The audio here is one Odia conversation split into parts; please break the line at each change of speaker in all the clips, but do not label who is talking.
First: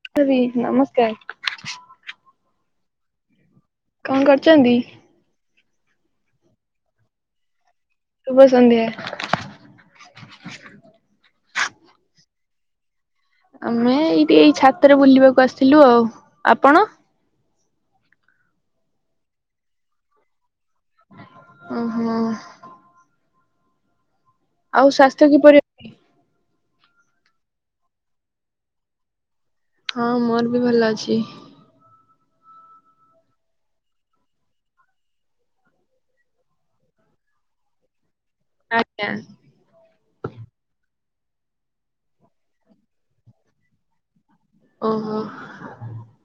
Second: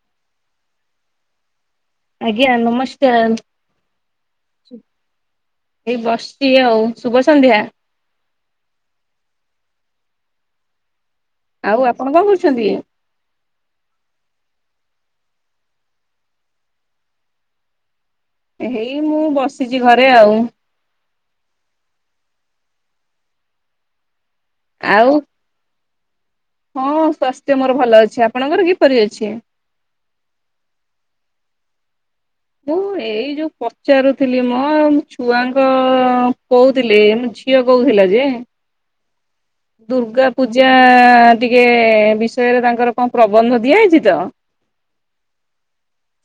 [unintelligible] ବି ନମସ୍କାର।
ଆଜ୍ଞା ନମସ୍କାର।
କଣ କରୁଚନ୍ତି?
ଏଇ ବସଚି ଆଉ ଶୁଭ ସନ୍ଧ୍ୟା।
ଶୁଭ ସନ୍ଧ୍ୟା।
ଆଉ ଆପଣ କଣ କରୁଛନ୍ତି?
ଆମେ ଏଇଠି ଏଇ ଛାତରେ ବୁଲିବାକୁ ଆସିଲୁ ଆଉ ଆପଣ?
ଏ ହେଇ ମୁଁ ବସିଚି ଘରେ ଆଉ।
ଓହୋ। ଆଉ ସ୍ୱାସ୍ଥ୍ୟ କିପରି।
ହଁ ସ୍ୱାସ୍ଥ୍ୟ ମୋର ଭଲ ଅଛି ଆପଣଙ୍କର କିପରି ଅଛି?
ହଁ ମୋର ବି ଭଲ ଅଛି।
ମୁଁ ଏଇ ଯୋଉ ପଚାରୁଥିଲି ମ ମୋ ଛୁଆଙ୍କ କହୁଥିଲି ମ ଝିଅ କହୁଥିଲା ଯେ।
ଆଜ୍ଞା।
ଦୁର୍ଗା ପୂଜା ଟିକେ ବିଷୟରେ ତାଙ୍କର କଣ ପ୍ରବନ୍ଧ ଦିଆ ହେଇଛି ତ।
ଓହୋ।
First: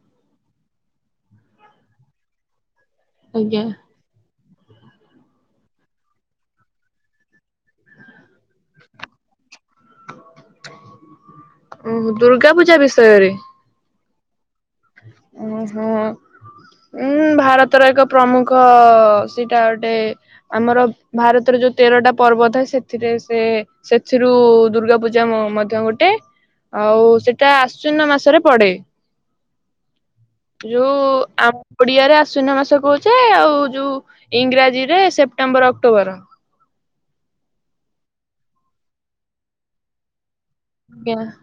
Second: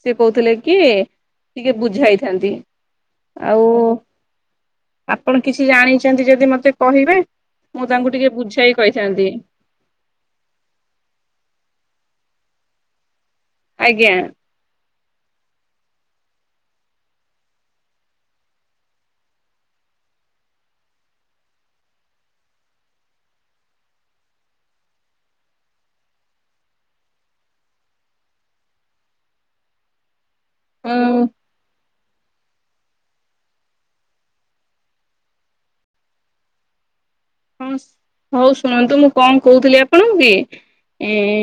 ସେ କହୁଥିଲେ କି ଟିକେ ବୁଝାଇଥାନ୍ତି। ଆଉ
ଆଜ୍ଞା।
ଆପଣ କିଛି ଜାଣିଛନ୍ତି ଯଦି ମତେ କହିବେ। ମୁଁ ତାଙ୍କୁ ଟିକେ ବୁଝାଇ କହିଥାନ୍ତି।
ଓହୋ ଦୁର୍ଗା ପୂଜା ବିଷୟରେ?
ଆଜ୍ଞା।
ଓହୋ। ଉଁ ଭାରତର ଏକ ପ୍ରମୁଖ ସେଟା ଗୋଟେ। ଆମର ଭାରତରେ ଯୋଉ ତେରଟା ପର୍ବ ଥାଏ ସେଥିରେ ସେ। ସେଥିରୁ ଦୁର୍ଗା ପୂଜା ମଧ୍ୟ ଗୋଟେ। ଆଉ ସେଟା ଆଶ୍ୱିନ ମାସରେ ପଡେ। ଯୋଉ
ହଁ
ଆ ଓଡିଆରେ ଆଶ୍ୱିନ ମାସ କହୁଛେ ଆଉ ଯୋଉ ଇଂରାଜୀ ରେ ସେପ୍ଟେମ୍ବର ଅକ୍ଟୋବର।
ହଁ ହଉ ଶୁଣନ୍ତୁ ମୁଁ କଣ କହୁଥିଲି ଆପଣଙ୍କୁ କି
ଆଜ୍ଞା
ଏ।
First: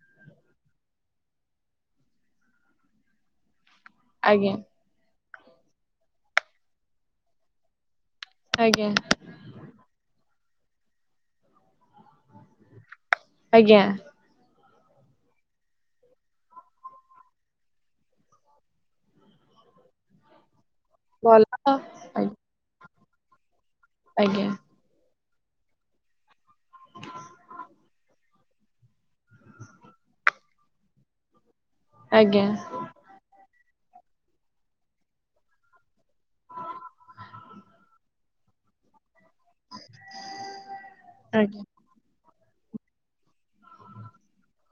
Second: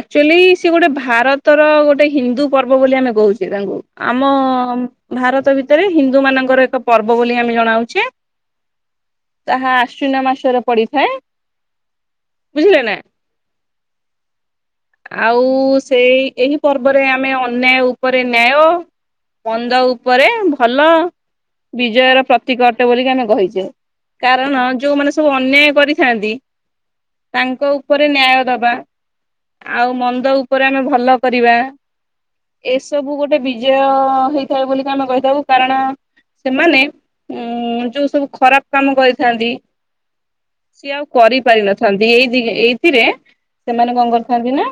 ଆକ୍ଚୁଆଲି ସେ ଗୋଟେ ଭାରତର ଗୋଟେ ହିନ୍ଦୁ ପର୍ବ ବୋଲି ଆମେ କହୁଛେ ତାଙ୍କୁ। ଆମ
ଆଜ୍ଞା
ଭାରତ ଭିତରେ ହିନ୍ଦୁ ମାନଙ୍କର ଏକ ପର୍ବ ବୋଲି ଆମେ ଜଣାଉଛେ।
ଆଜ୍ଞା।
ତାହା ଆଶ୍ୱିନ ମାସରେ ପଡିଥାଏ ବୁଝିଲେ ନା।
ଆଜ୍ଞା।
ଆଉ ସେଇ ଏହି ପର୍ବରେ ଆମେ ଅନ୍ୟାୟ ଉପରେ ନ୍ୟାୟ। ମନ୍ଦ ଉପରେ ଭଲ।
ଭଲ
ବିଜୟର
ଆଜ୍ଞା
ପ୍ରତୀକ ଅଟେ ବୋଲିକି ଆମେ କହିଛେ
ଆଜ୍ଞା
କାରଣ ଯୋଉମାନେ ସବୁ ଅନ୍ୟାୟ କରିଥାନ୍ତି ତାଙ୍କ ଉପରେ ନ୍ୟାୟ ଦବା। ଆଉ ମନ୍ଦ ଉପରେ ଆମେ ଭଲ କରିବା।
ଆଜ୍ଞା।
ଏସବୁ ଗୋଟେ ବିଜୟ ହେଇଥାଏ ବୋଲିକି ଆମେ କହିଥାଉ କାରଣ ସେମାନେ ଉଁ ଯୋଉ ସବୁ ଖରାପ କାମ କରିଥାନ୍ତି ସିଏ ଆଉ
ଆଜ୍ଞା।
କରିପାରିିନଥାନ୍ତି ଏଇ ଦି ଏଇଥିରେ ସେମାନେ କଣ କରିଥାନ୍ତି ନା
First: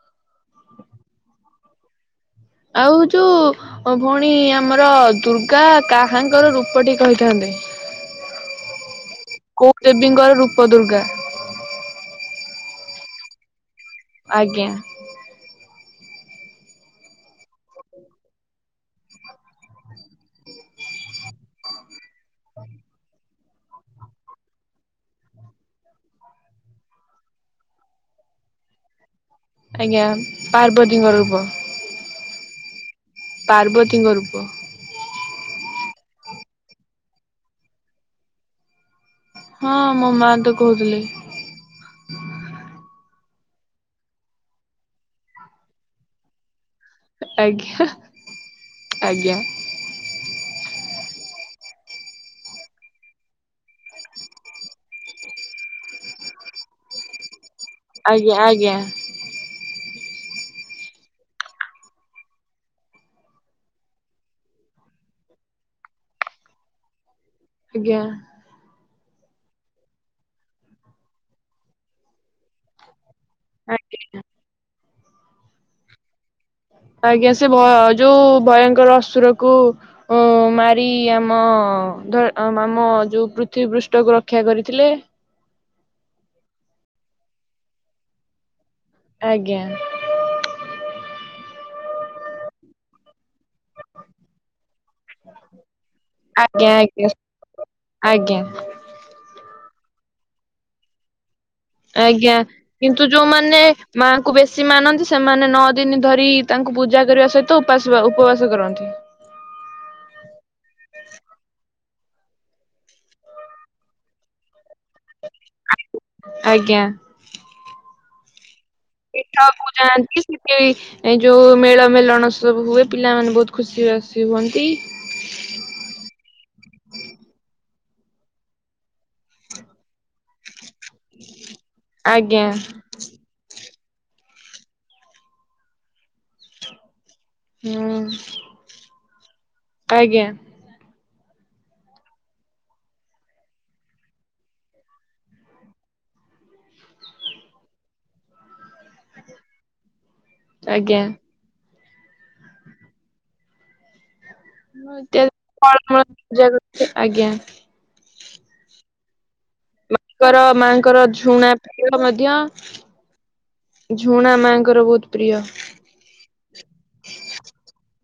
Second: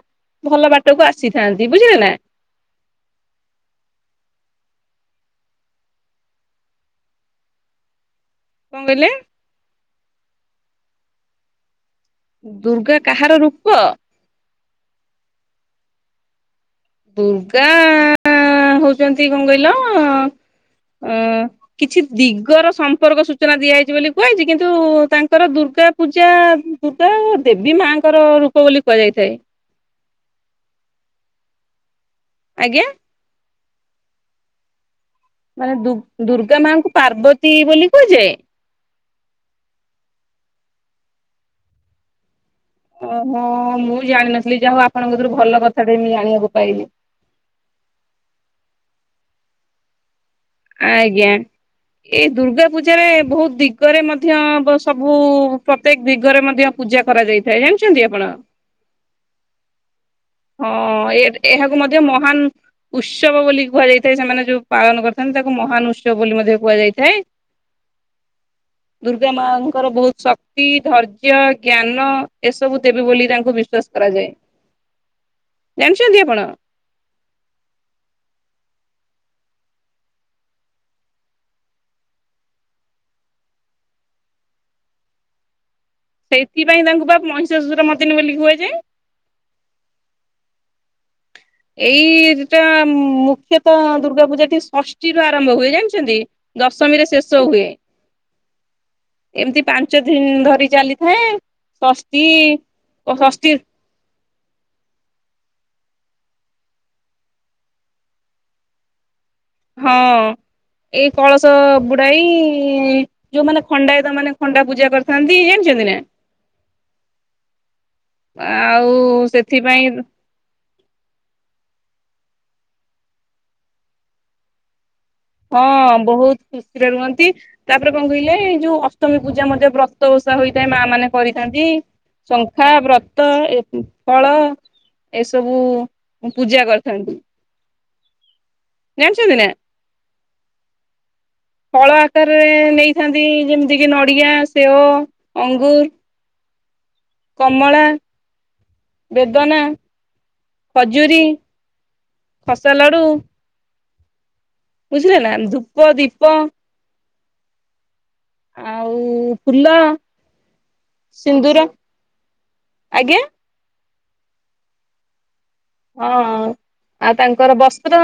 ଭଲ ବାଟକୁ ଆସିଥାନ୍ତି, ବୁଝିଲେ ନା?
ଆଉ ଯୋଉ ମୋ ଭଉଣୀ ଆମର ଦୁର୍ଗା କାହାଙ୍କର ରୂପଟି କହିଥାନ୍ତେ?
କଣ କହିଲେ?
କୋଉ ଦେବୀଙ୍କର ରୂପ ଦୁର୍ଗା?
ଦୁର୍ଗା କାହାର ରୂପ?
ଆଜ୍ଞା।
ଦୁର୍ଗା ହଉଛନ୍ତି କଣ କହିଲ ଅ କିଛି ଦିଗର ସମ୍ପର୍କ ସୂଚନା ଦିଆହେଇଛି ବୋଲି କୁହାହେଇଛି କିନ୍ତୁ ତାଙ୍କର ଦୁର୍ଗା ପୂଜା ଦୁର୍ଗା ଦେବୀ ମାଙ୍କର ରୂପ ବୋଲି କୁହାଯାଇଥାଏ।
ଆଜ୍ଞା ପାର୍ବତୀଙ୍କ ରୂପ।
ଆଜ୍ଞା?
ପାର୍ବତୀଙ୍କ ରୂପ।
ମାନେ ଦୁ ଦୁର୍ଗା ମାଙ୍କୁ ପାର୍ବତୀ ବୋଲି କୁହାଯାଏ?
ହଁ ମୋ ମା ତ କହୁଥିଲେ।
ଓହୋ ମୁଁ ଜାଣିନଥିଲି ଯାହା ହଉ ଆପଣଙ୍କ ଧୁରୁ ଭଲ କଥାଟେ ମୁଁ ଜାଣିବାକୁ ପାଇଲି।
ଆଜ୍ଞା ଆଜ୍ଞା।
ଆଜ୍ଞା। ଏଇ ଦୁର୍ଗା ପୂଜାରେ ବହୁତ ଦିଗରେ ମଧ୍ୟ ବ ସବୁ ପ୍ର ପ୍ରତ୍ୟେକ ଦିଗରେ ମଧ୍ୟ ପୂଜା କରାଯାଇଥାଏ ଜାଣିଛନ୍ତି ଆପଣ?
ଆଜ୍ଞା [inaudible]
ହଁ ଏ ଏହାକୁ ମଧ୍ୟ ମହାନ ଉତ୍ସବ ବୋଲି କୁହାଯାଇଥାଏ ସେମାନେ ଯୋଉ ପାଳନ କରିଥାନ୍ତି ତାକୁ ମହାନ ଉତ୍ସବ ବୋଲି ମଧ୍ୟ କୁହାଯାଇଥାଏ।
ଆଜ୍ଞା।
ଦୁର୍ଗା ମାଙ୍କର ବହୁତ ଶକ୍ତି, ଧୈର୍ଯ୍ୟ, ଜ୍ଞାନ ଏସବୁ ଦେବୀ ବୋଲି ତା କୁ ବିଶ୍ଵାସ କରାଯାଏ, ଜାଣିଛନ୍ତି ଆପଣ?
ଆଜ୍ଞା ସେ ଭ ଯୋଉ ଭୟଙ୍କର ଅସୁରକୁ ଓ ମାରି ଆମ ଧ ଆମ ଯୋଉ ପୃଥିବୀପୃଷ୍ଠକୁ ରକ୍ଷା କରିଥିଲେ।
ସେଇଥିପାଇଁ ତାଙ୍କୁ ବା ମହିଷାସୁରମର୍ଦିନୀ ବୋଲି କୁହାଯାଏ।
ଆଜ୍ଞା।
ଏଇଟା ମୁଖ୍ୟତଃ ଦୁର୍ଗା ପୂଜାଟି ଷଷ୍ଠୀରୁ ଆରମ୍ଭ ହୁଏ ଜାଣିଛନ୍ତି?
ଆଜ୍ଞା ଆଜ୍ଞା
ଦଶମୀରେ ଶେଷ ହୁଏ।
ଆଜ୍ଞା
ଏମିତି ପାଞ୍ଚ ଦିନ ଧରି ଚାଲିଥାଏ। ଷଷ୍ଠୀ
ଆଜ୍ଞା କିନ୍ତୁ
ଷଷ୍ଠୀ
ଯୋଉମାନେ ମାଙ୍କୁ ବେଶୀ ମାନନ୍ତି ସେମାନେ ନଅ ଦିନ ଧରି ତାଙ୍କୁ ପୂଜା କରିବା ସହିତ ଉପାସ ବା ଉପବାସ କରନ୍ତି।
ହଁ ଏଇ କଳସ ବୁ ବୁଡ଼ାଇ ଯୋଉମାନେ ଖଣ୍ଡାୟତ ମାନେ ଖଣ୍ଡା ପୂଜା କରିଥାନ୍ତି ଜାଣିଛନ୍ତି ନା?
ଆଜ୍ଞା।
ଆଉ।
ପୀଠ କୁ
ସେଥିପାଇଁ
ଜାଆନ୍ତି। [unintelligible] ଏ ଯଉ ମେଳ ମେଳଣ ସବୁ ହୁଏ ପିଲାମାନେ ବହୁତ ଖୁସି ବାସି ହୁଅନ୍ତି।
ହଁ ବହୁତ୍ ଖୁସିରେ ରୁହନ୍ତି। ତାପରେ କଣ କହିଲେ ଏଇ ଯଉ ଅଷ୍ଟମୀ ପୂଜା ମଧ୍ୟ ବ୍ରତ ଓଷା ହୋଇଥାଏ ମା ମାନେ କରିଥାନ୍ତି
ଆଜ୍ଞା
ଶଙ୍ଖା, ବ୍ରତ୍ ବ୍ରତ ଏ- ଫଳ ଏସବୁ ପୂଜା କରିଥାନ୍ତି।
ହଁ।
ଜାଣିଚନ୍ତି ନା?
ଆଜ୍ଞା।
ଫଳ ଆକାରରେ ନେଇଥାନ୍ତି ଯେମିତି କିି ନଡିଆ, ସେଓ ଅଙ୍ଗୁର୍। କମଳା, ବେଦନା
ଆଜ୍ଞା।
ଖଜୁରୀ, ଖସା ଲଡୁ। ବୁଝିଲେ
ଇତ୍ୟା-
ନା ଧୂପ
ଫଳ ମୂଳ
ଦୀପ
ପୁଜା କରନ୍ତି -ଆଜ୍ଞା।
ଆଉ ଫୁଲ
ମାଙ୍କର- ମାଙ୍କର ଝୁଣା
ସିନ୍ଦୁର
ପ୍ରିୟ ମଧ୍ୟ।
ଆଜ୍ଞା
ଝୁଣା ମାଙ୍କର ବହୁତ୍ ପ୍ରିୟ।
ହଁ ଆଉ ତାଙ୍କର ବସ୍ତ୍ର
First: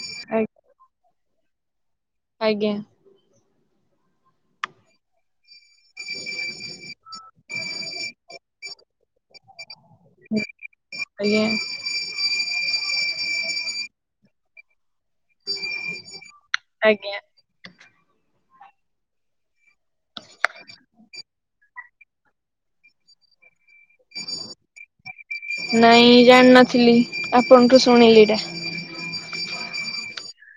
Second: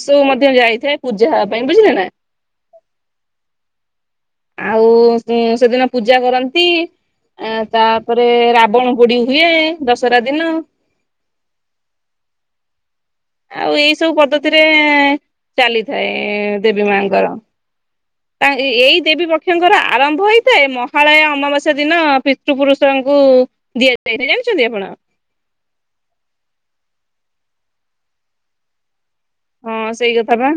ଏସବୁ ମଧ୍ୟ
ଆଜ୍ଞା
ଯାଇଥାଏ। ପୂଜା ହବା ପାଇଁ ବୁଝିଲେ ନା?
ଆଜ୍ଞା।
ଆଉ ଉଁ- ସେଦିନ ପୂଜା କରନ୍ତି। ଆ ତାପରେ ରାବଣ ପୋଡି ହୁଏ ଦଶରା ଦିନ।
ଆଜ୍ଞା।
ଆଉ ଏଇ ସବୁ ପଦ୍ଧତିରେ ଚାଲିଥାଏ ଦେବୀ ମାଙ୍କର।
ହଁ।
ତା ଏ-ଏଇ ଦେବୀ ପକ୍ଷଙ୍କର ଆରମ୍ଭ ହୋଇଥାଏ ମହାଳୟା ଅମାବାସ୍ୟା ଦିନ ପିତୃ ପୁରୁଷଙ୍କୁ ଦିଆଯାଇଥାଏ ଜାଣିଚନ୍ତି ଆପଣ?
ନାଇଁ ଜାଣିିନଥିଲି ଆପଣଙ୍କଠୁ ଶୁଣିଲି ଏଇଟା।
ହଁ ସେଇ କଥା ବା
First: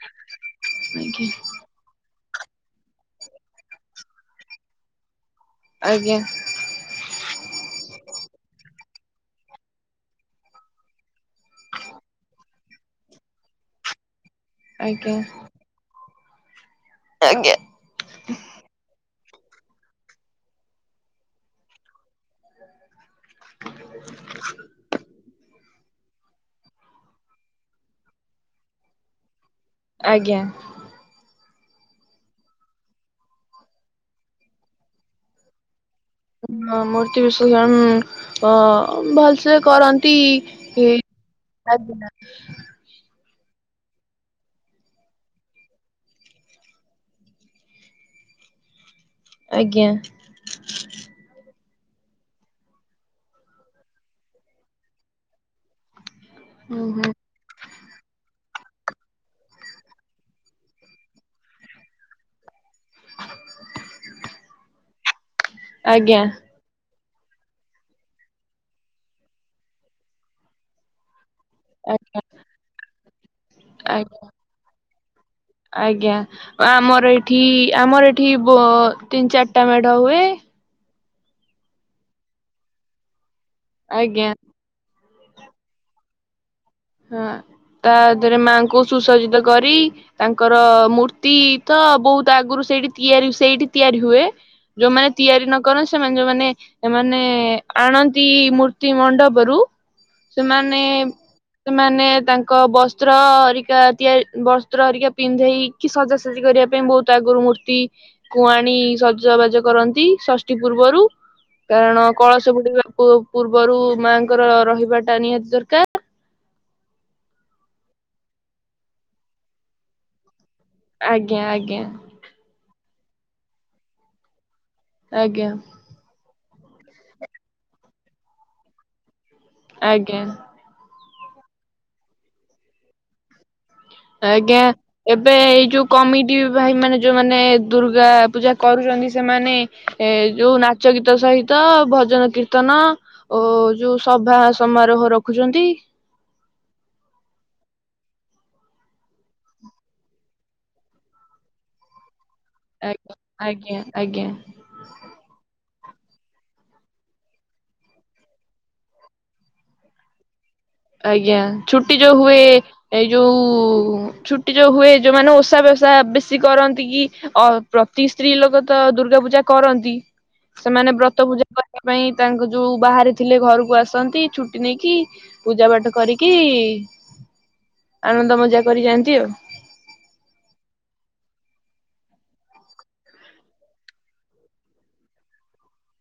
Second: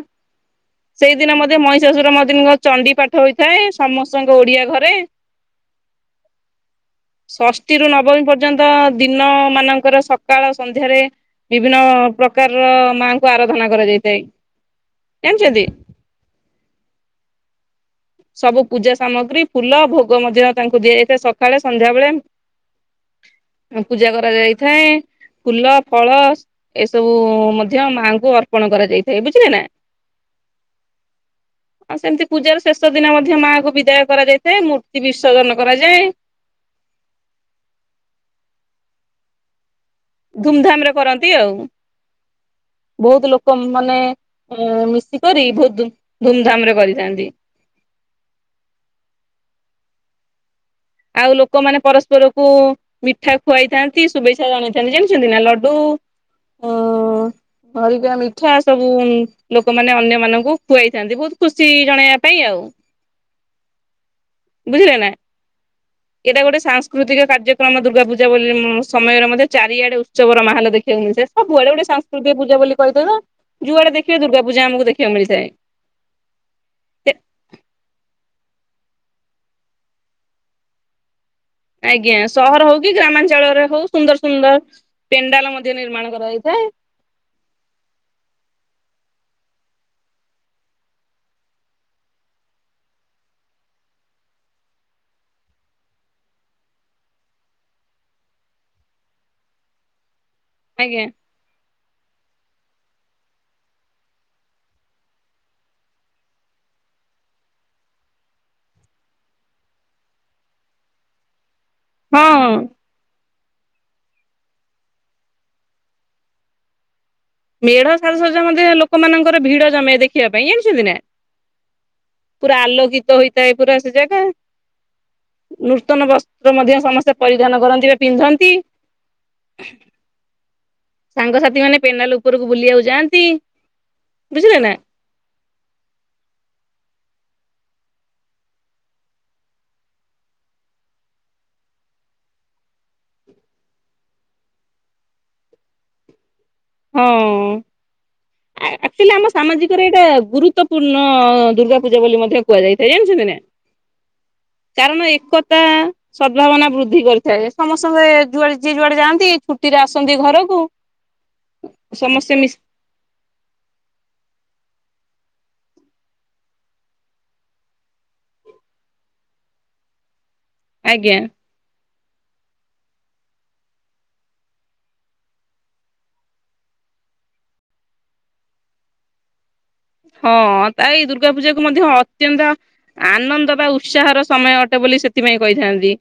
ଆଜ୍ଞା।
ସେଇଦିନ ମଧ୍ୟ ମଇ ସାସୁର ମର୍ଦିନିଙ୍କ ଚଣ୍ଡି ପାଠ ହୋଇଥାଏ ସମସ୍ତଙ୍କ ଓଡିଆ ଘରେ।
ଆଜ୍ଞା।
ଷଷ୍ଠୀରୁ ନବମୀ ପର୍ଯ୍ୟନ୍ତ ଦିନ ମାନଙ୍କର ସକାଳ ସନ୍ଧ୍ୟାରେ ବିଭିନ୍ନ ପ୍ରକାରର ମାଙ୍କୁ ଆରାଧନା କରାଯାଇଥାଏ
ଆଜ୍ଞା
ଜାଣିଚନ୍ତି?
ଆଜ୍ଞା।
ସବୁ ପୂଜା ସାମଗ୍ରୀ ଫୁଲ ଭୋଗ ମଧ୍ୟ ତାଙ୍କୁ ଦିଆଯାଇଥାଏ ସକାଳେ ସନ୍ଧ୍ୟାବେଳେ। ପୂଜା କରାଯାଇଥାଏ ଫୁଲ, ଫଳ ଏସବୁ ମଧ୍ୟ ମାଙ୍କୁ ଅର୍ପଣ କରାଯାଇଥାଏ ବୁଝିଲେ ନା।
ଆଜ୍ଞା।
ଆଉ ସେମିତି ପୂଜାର ଶେଷ ଦିନ ମଧ୍ୟ ମାଆଙ୍କୁ ବିଦାୟ କରାଯାଇଥାଏ ମୂର୍ତ୍ତି ବିସର୍ଜନ କରାଯାଏ।
ହଁ ମୂର୍ତ୍ତି ବିସର୍ଜନ ଅ- ଭଲସେ କରନ୍ତ୍
ଧୁମଧାମ ରେ
[unintelligible]
ବହୁତ୍ ଲୋକ ମାନେ ମିଶିକରି ବହୁତ ଧୁମଧାମ୍ ରେ କରିଥାନ୍ତି।
ଆଜ୍ଞା।
ଆଉ ଲୋକମାନେ ପରସ୍ପରକୁ। ମିଠା ଖୁଆଇଥାନ୍ତି ଶୁଭେଚ୍ଛା ଜଣେଇଥାନ୍ତି ଜାଣିଛନ୍ତି ନା ଲଡୁ ଅ
ହୁଁ ହୁଁ।
ହରିକା ମିଠା ସବୁ ଲୋକମାନେ ଅନ୍ୟ ମାନଙ୍କୁ ଖୁଆଇଥାନ୍ତି ବହୁତ ଖୁସି ଜଣେଇବା ପାଇଁ ଆଉ। ବୁଝିଲେ ନା
ଆଜ୍ଞା
ଏଇଟା ଗୋଟେ ସାସ୍ ସାକୃତିକ କାର୍ଯ୍ୟକ୍ରମ ଦୁର୍ଗାପୂଜା ବୋଲି ସମୟରେ ମଧ୍ୟ ଚାରିଆଡେ ଉତ୍ସବର ମାହଲ ଦେଖିବାକୁ ମିଳିଥାଏ। ହଁ ସବୁଆଡେ ଗୋଟେ ସାଂସ୍କୃକ ପୂଜା କହିଦଉନ ଯୁଆଡା
ଆଜ୍ଞା।
ଦେଖେ ଦୁର୍ଗା ପୂଜା ଆମକୁ ଦେଖିବାକୁ ମିଳିଥାଏ।
ଆଜ୍ଞା ଆମର ଏଠି ଆମର ଏଠି ବ ତିନି ଚାରିଟା ମେଢ ହୁଏ।
ଆଜ୍ଞା ସହର ହଉ କି ଗ୍ରାମାଞ୍ଚଳରେ ହଉ ସୁନ୍ଦର
ଆଜ୍ଞା
ସୁନ୍ଦର ପେଣ୍ଡାଲ ମଧ୍ୟ ନିର୍ମାଣ କରାଯାଇଥାଏ।
ହଁ ତା ଦେରେ ମାଙ୍କୁ ସୁସଜ୍ଜିତ କରି ତାଙ୍କର ମୂର୍ତ୍ତି ତ ବହୁତ ଆଗରୁ ସେଇଠି ତିଆରି ସେଇଠି ତିଆରି ହୁଏ। ଯୋଉମାନେ ତିଆରି ନ କର ସେମାନେ ଯୋଉମାନେ ଏମାନେ ଆଣନ୍ତି ମୂର୍ତ୍ତି ମଣ୍ଡପରୁୁ ସେମାନେ
ଆଜ୍ଞା
ସେମାନେ ତାଙ୍କ ବସ୍ତ୍ର ଅରିକା ତିଆରି ବସ୍ତ୍ର ଅରିକା ପିନ୍ଧେଇ କି ସଜାସଜି କରିବା ପାଇଁ ବହୁତ ଆଗରୁ ମୂର୍ତ୍ତି କୁଆଣି ସଜବାଜ କରନ୍ତି ଷଷ୍ଠୀ ପୂର୍ବରୁ। କାରଣ କଳସ
ହଁ।
ବୁଡିବା ପୂର୍ବରୁ ମାଙ୍କର ରହିବା ଟା ନିହାତି ଦରକାର।
ମେଢ ସାଜସଜ୍ଜା ମଧ୍ୟ ଲୋକମାନଙ୍କର ଭିଡ ଜମେ ଦେଖିବା ପାଇଁ ଯାଣିଛନ୍ତି ନା?
ଆଜ୍ଞା ଆଜ୍ଞା
ପୁରା ଆଲୋକିତ ହେଇଥାଏ ପୁରା ସେ ଜାଗା।
ଆଜ୍ଞା।
ନୂତନ ବସ୍ତ୍ର ମଧ୍ୟ ସମସ୍ତେ ପରିଧାନ କରନ୍ତି ବା ପିନ୍ଧନ୍ତି।
ଆଜ୍ଞା।
ସାଙ୍ଗସାଥି ମାନେ ପେନାଲ ଉପରକୁ ବୁଲିବାକୁ ଯାଆନ୍ତି। ବୁଝିଲେ
ଆଜ୍ଞା।
ନା
ଏବେ ଏଇ ଯୋଉ କମିଟି ଭାଇ ମାନେ ଯୋଉମାନେ ଦୁର୍ଗା ପୂଜା କରୁଛନ୍ତି ସେମାନେ ଏ ଯୋଉ ନାଚ ଗୀତ ସହିତ ଭଜନ କୀର୍ତ୍ତନ ଓ ଯୋଉ ସଭା ସମାରୋହ ରଖୁଛନ୍ତି।
ହଁ। ଆଚୁଆଲି ଆମ ସାମାଜିକରେ ଏଇଟା ଗୁରୁତ୍ୱପୂର୍ଣ୍ଣ ଦୁର୍ଗା ପୂଜା ବୋଲି ମଧ୍ୟ କୁହାଯାଇଥାଏ
ଆଜ୍ଞା
ଜାଣିଛନ୍ତି ନା।
ଆଜ୍ଞା ଆଜ୍ଞା
କାରଣ ଏକତା ସଦ୍ଭାବନା ବୃଦ୍ଧି କରିଥାଏ ସମସ୍ତଙ୍କେ ଯୁଆଡେ ଯିଏ ଯୁଆଡେ ଯାଆନ୍ତି ଛୁଟିରେ ଆସନ୍ତି ଘରକୁ।
ଆଜ୍ଞା ଛୁଟି ଯୋଉ
ସମସ୍ତେ
ହୁଏ
ମିଶି
ଏଇ ଯୋଉ ଛୁଟି ଯୋଉ ହୁଏ ଯୋଉ ମାନେ ଓଷା ବ୍ୟସା ବେଶୀ କରନ୍ତି କି? ଅ ପ୍ରତି ସ୍ତ୍ରୀ ଲୋକ ତ ଦୁର୍ଗା ପୂଜା କରନ୍ତି ସେମାନେ
ଆଜ୍ଞା
ବ୍ରତ ପୂଜା ତା ପାଇଁ ତାଙ୍କ ଯୋଉ ବାହାରେ ଥିଲେ ଘରକୁ ଆସନ୍ତି ଛୁଟି ନେଇକି। ପୂଜା ପାଠ କରିକି ଆନନ୍ଦ ମଜା କରି ଯାଆନ୍ତି ଆଉ।
ହଁ ତ ଏଇ ଦୁର୍ଗା ପୂଜା କୁ ମଧ୍ୟ ଅତ୍ୟନ୍ତ ଆନନ୍ଦ ବା ଉତ୍ସାହର ସମୟ ଅଟେ ବୋଲି ସେଥିପାଇଁ କହିଥାନ୍ତି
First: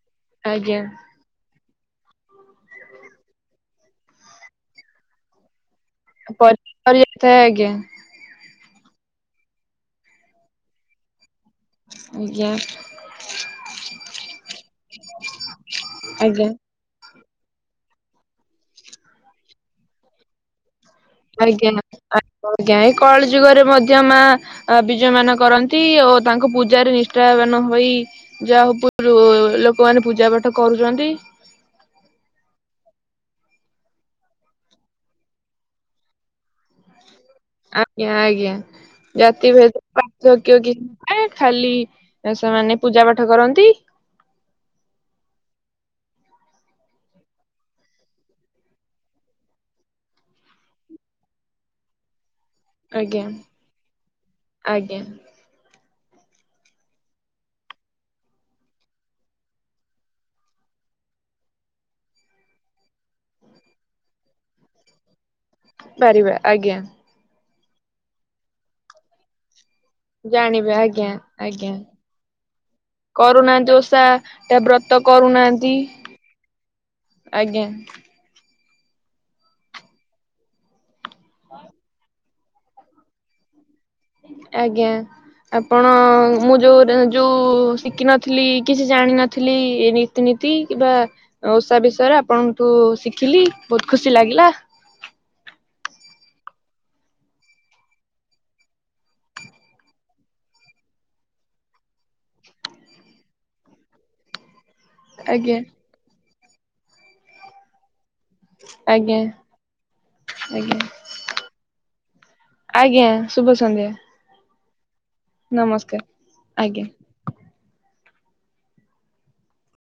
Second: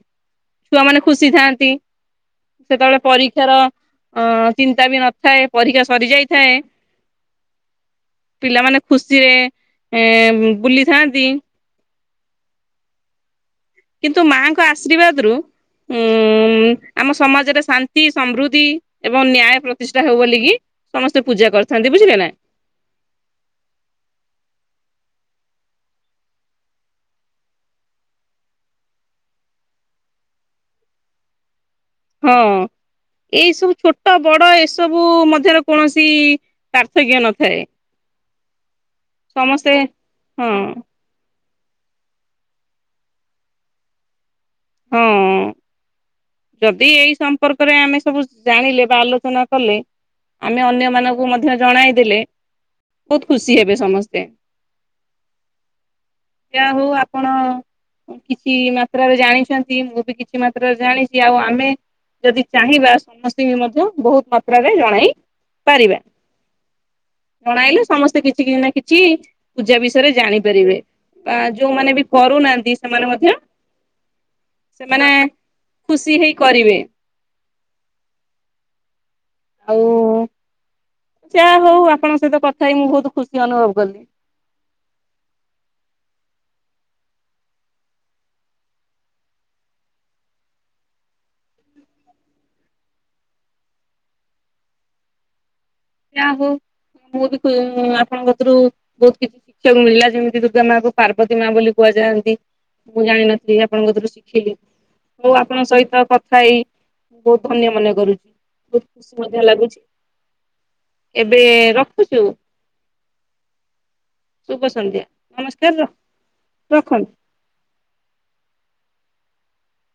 ଆଜ୍ଞା।
ଛୁଆମାନେ। ଖୁସି ଥାଆନ୍ତି ସେତେବେଳେ ପରୀକ୍ଷାର ଚିନ୍ତା ବି ନଥାଏ ପରୀକ୍ଷା ସରି ଯାଇଥାଏ
ପରି ଯାଇଥାଏ ଆଜ୍ଞା
ପିଲାମାନେ ଖୁସିରେ ଏ ବୁଲିଥାନ୍ତି।
ଆଜ୍ଞା।
କିନ୍ତୁ ମାଙ୍କ ଆଶୀର୍ବାଦ ରୁ ଉ
ଆଜ୍ଞା।
ଆମ ସମାଜରେ ଶାନ୍ତି ସମୃଦ୍ଧି ଏବଂ ନ୍ୟାୟ ପ୍ରତିଷ୍ଠା ହଉ ବୋଲିକି। ସମସ୍ତେ ପୂଜା କରିଥାନ୍ତି ବୁଝିଲେ ନାଁ?
କେଉ କଳି ଯୁଗରେ ମଧ୍ୟ ମା। ଅ ବିଜୟ ମାନ କରନ୍ତି ଓ ତାଙ୍କୁ ପୂଜାରେ ରିଷ୍ଠାୟମାନ ହୋଇ। ଯାହାକୁ ଲୋକମାନେ ପୂଜା ପାଠ କରୁଛନ୍ତି।
ହଁ ଏଇ ସବୁ ଛୋଟ ବଡ ଏସବୁ ମଧ୍ୟରେ କୌଣସି ପାର୍ଥକ୍ୟ ନଥାଏ।
ଆଜ୍ଞା ଆଜ୍ଞା ଜାତି
ସମସ୍ତେ
ଭେଦ
ହଁ
ପାର୍ଥକ୍ୟ କି ଏ ଖାଲି ସେମାନେ ପୂଜା ପାଠ କରନ୍ତି।
ହଁ। ଯଦି ଏଇ ସମ୍ପର୍କରେ ଆମେ ସବୁ ଜାଣିଲେ ବା ଆଲୋଚନା କଲେ। ଆମେ ଅନ୍ୟ ମାନଙ୍କୁ ମଧ୍ୟ ଜଣାଇ ଦେଲେ,
ଆଜ୍ଞା
ବହୁତ ଖୁସି ହେବେ ସମସ୍ତେ।
ଆଜ୍ଞା
ଯାହା ହଉ ଆପଣ କିତି ମାତ୍ରାରେ ଜାଣି ଛନ୍ତି ମୁଁ ବି କିତି ମାତ୍ରାରେ ଜାଣିଛି, ଆଉ ଆମେ। ଯଦି ଚାହିଁବା ସମସ୍ତେ କି ବି ମଧ୍ୟ ବହୁତ ମାତ୍ରାରେ ଜଣାଇ
ପାରିବା ଆଜ୍ଞା।
ଜଣାଇଲେ ସମସ୍ତେ କିଛି କିଛି ନା କିଛି ପୂଜା ବିଷୟରେ
ଜାଣିବା
ଜାଣିପାରିବେ,
ଆଜ୍ଞା
ଆଁ
ଆଜ୍ଞା
ଯୋଉମାନେ ବି କରୁନାହାନ୍ତି ସେମାନେ ମଧ୍ୟ
[inaudible] ଓଷା, ତାପରେ।
ମାନେ ଖୁସି ହେଇ କରିବେ।
ଆଜ୍ଞା।
ଓଃ। ଯାହା ହଉ ଆପଣଙ୍କ ସହିତ କଥା ହେଇ ମୁଁ ବହୁତ ଖୁସି ଅନୁଭବ କଲି।
ଆଜ୍ଞା। ଆପଣ ମୁଁ ଯଉଁ ଯୋଉଁ ଶିଖିନଥିଲି କିଛି ଜାଣିନଥିଲି ଏ ବି ନୀତି କିମ୍ବା ଓଷା ବିଷୟରେ ଆପଣଠୁ ଶିଖିଲି ବହୁତ ଖୁସି ଲାଗିଲା।
ଯାହା ହଉ, ମୁଁ ବି ଆପଣଙ୍କ ଥୁରୁ ବହୁତ କିଛି। ଶିକ୍ଷକଙ୍କୁ ମିଳିଲା ଯେମିତି ଦୁର୍ଗା ମା କୁ ପାର୍ବତୀ ମାଆ ବୋଲି କୁହାଯାନ୍ତି। ମୁଁ ଜାଣିନଥିଲି ଆପଣଙ୍କ ଥିରୁ ଶିଖିଲି। ହଉ
ଆଜ୍ଞା
ଆପଣ ଶୋଇଥାନ୍ତି କଥା ହେଇ, ମୁଁ ବହୁତ ଧନ୍ୟ ମନେ କରୁଛି। ବହୁତ
ଆଜ୍ଞା
ଖୁସି ମଧ୍ୟ ଲାଗୁଛି।
ଆଜ୍ଞା।
ଏବେ ରଖୁଛୁ,
ଆଜ୍ଞା ଶୁଭ ସନ୍ଧ୍ୟା
ଶୁଭ ସନ୍ଧ୍ୟା। ନମସ୍କାର ର
ଆଜ୍ଞା।
ରଖନ୍ତୁ।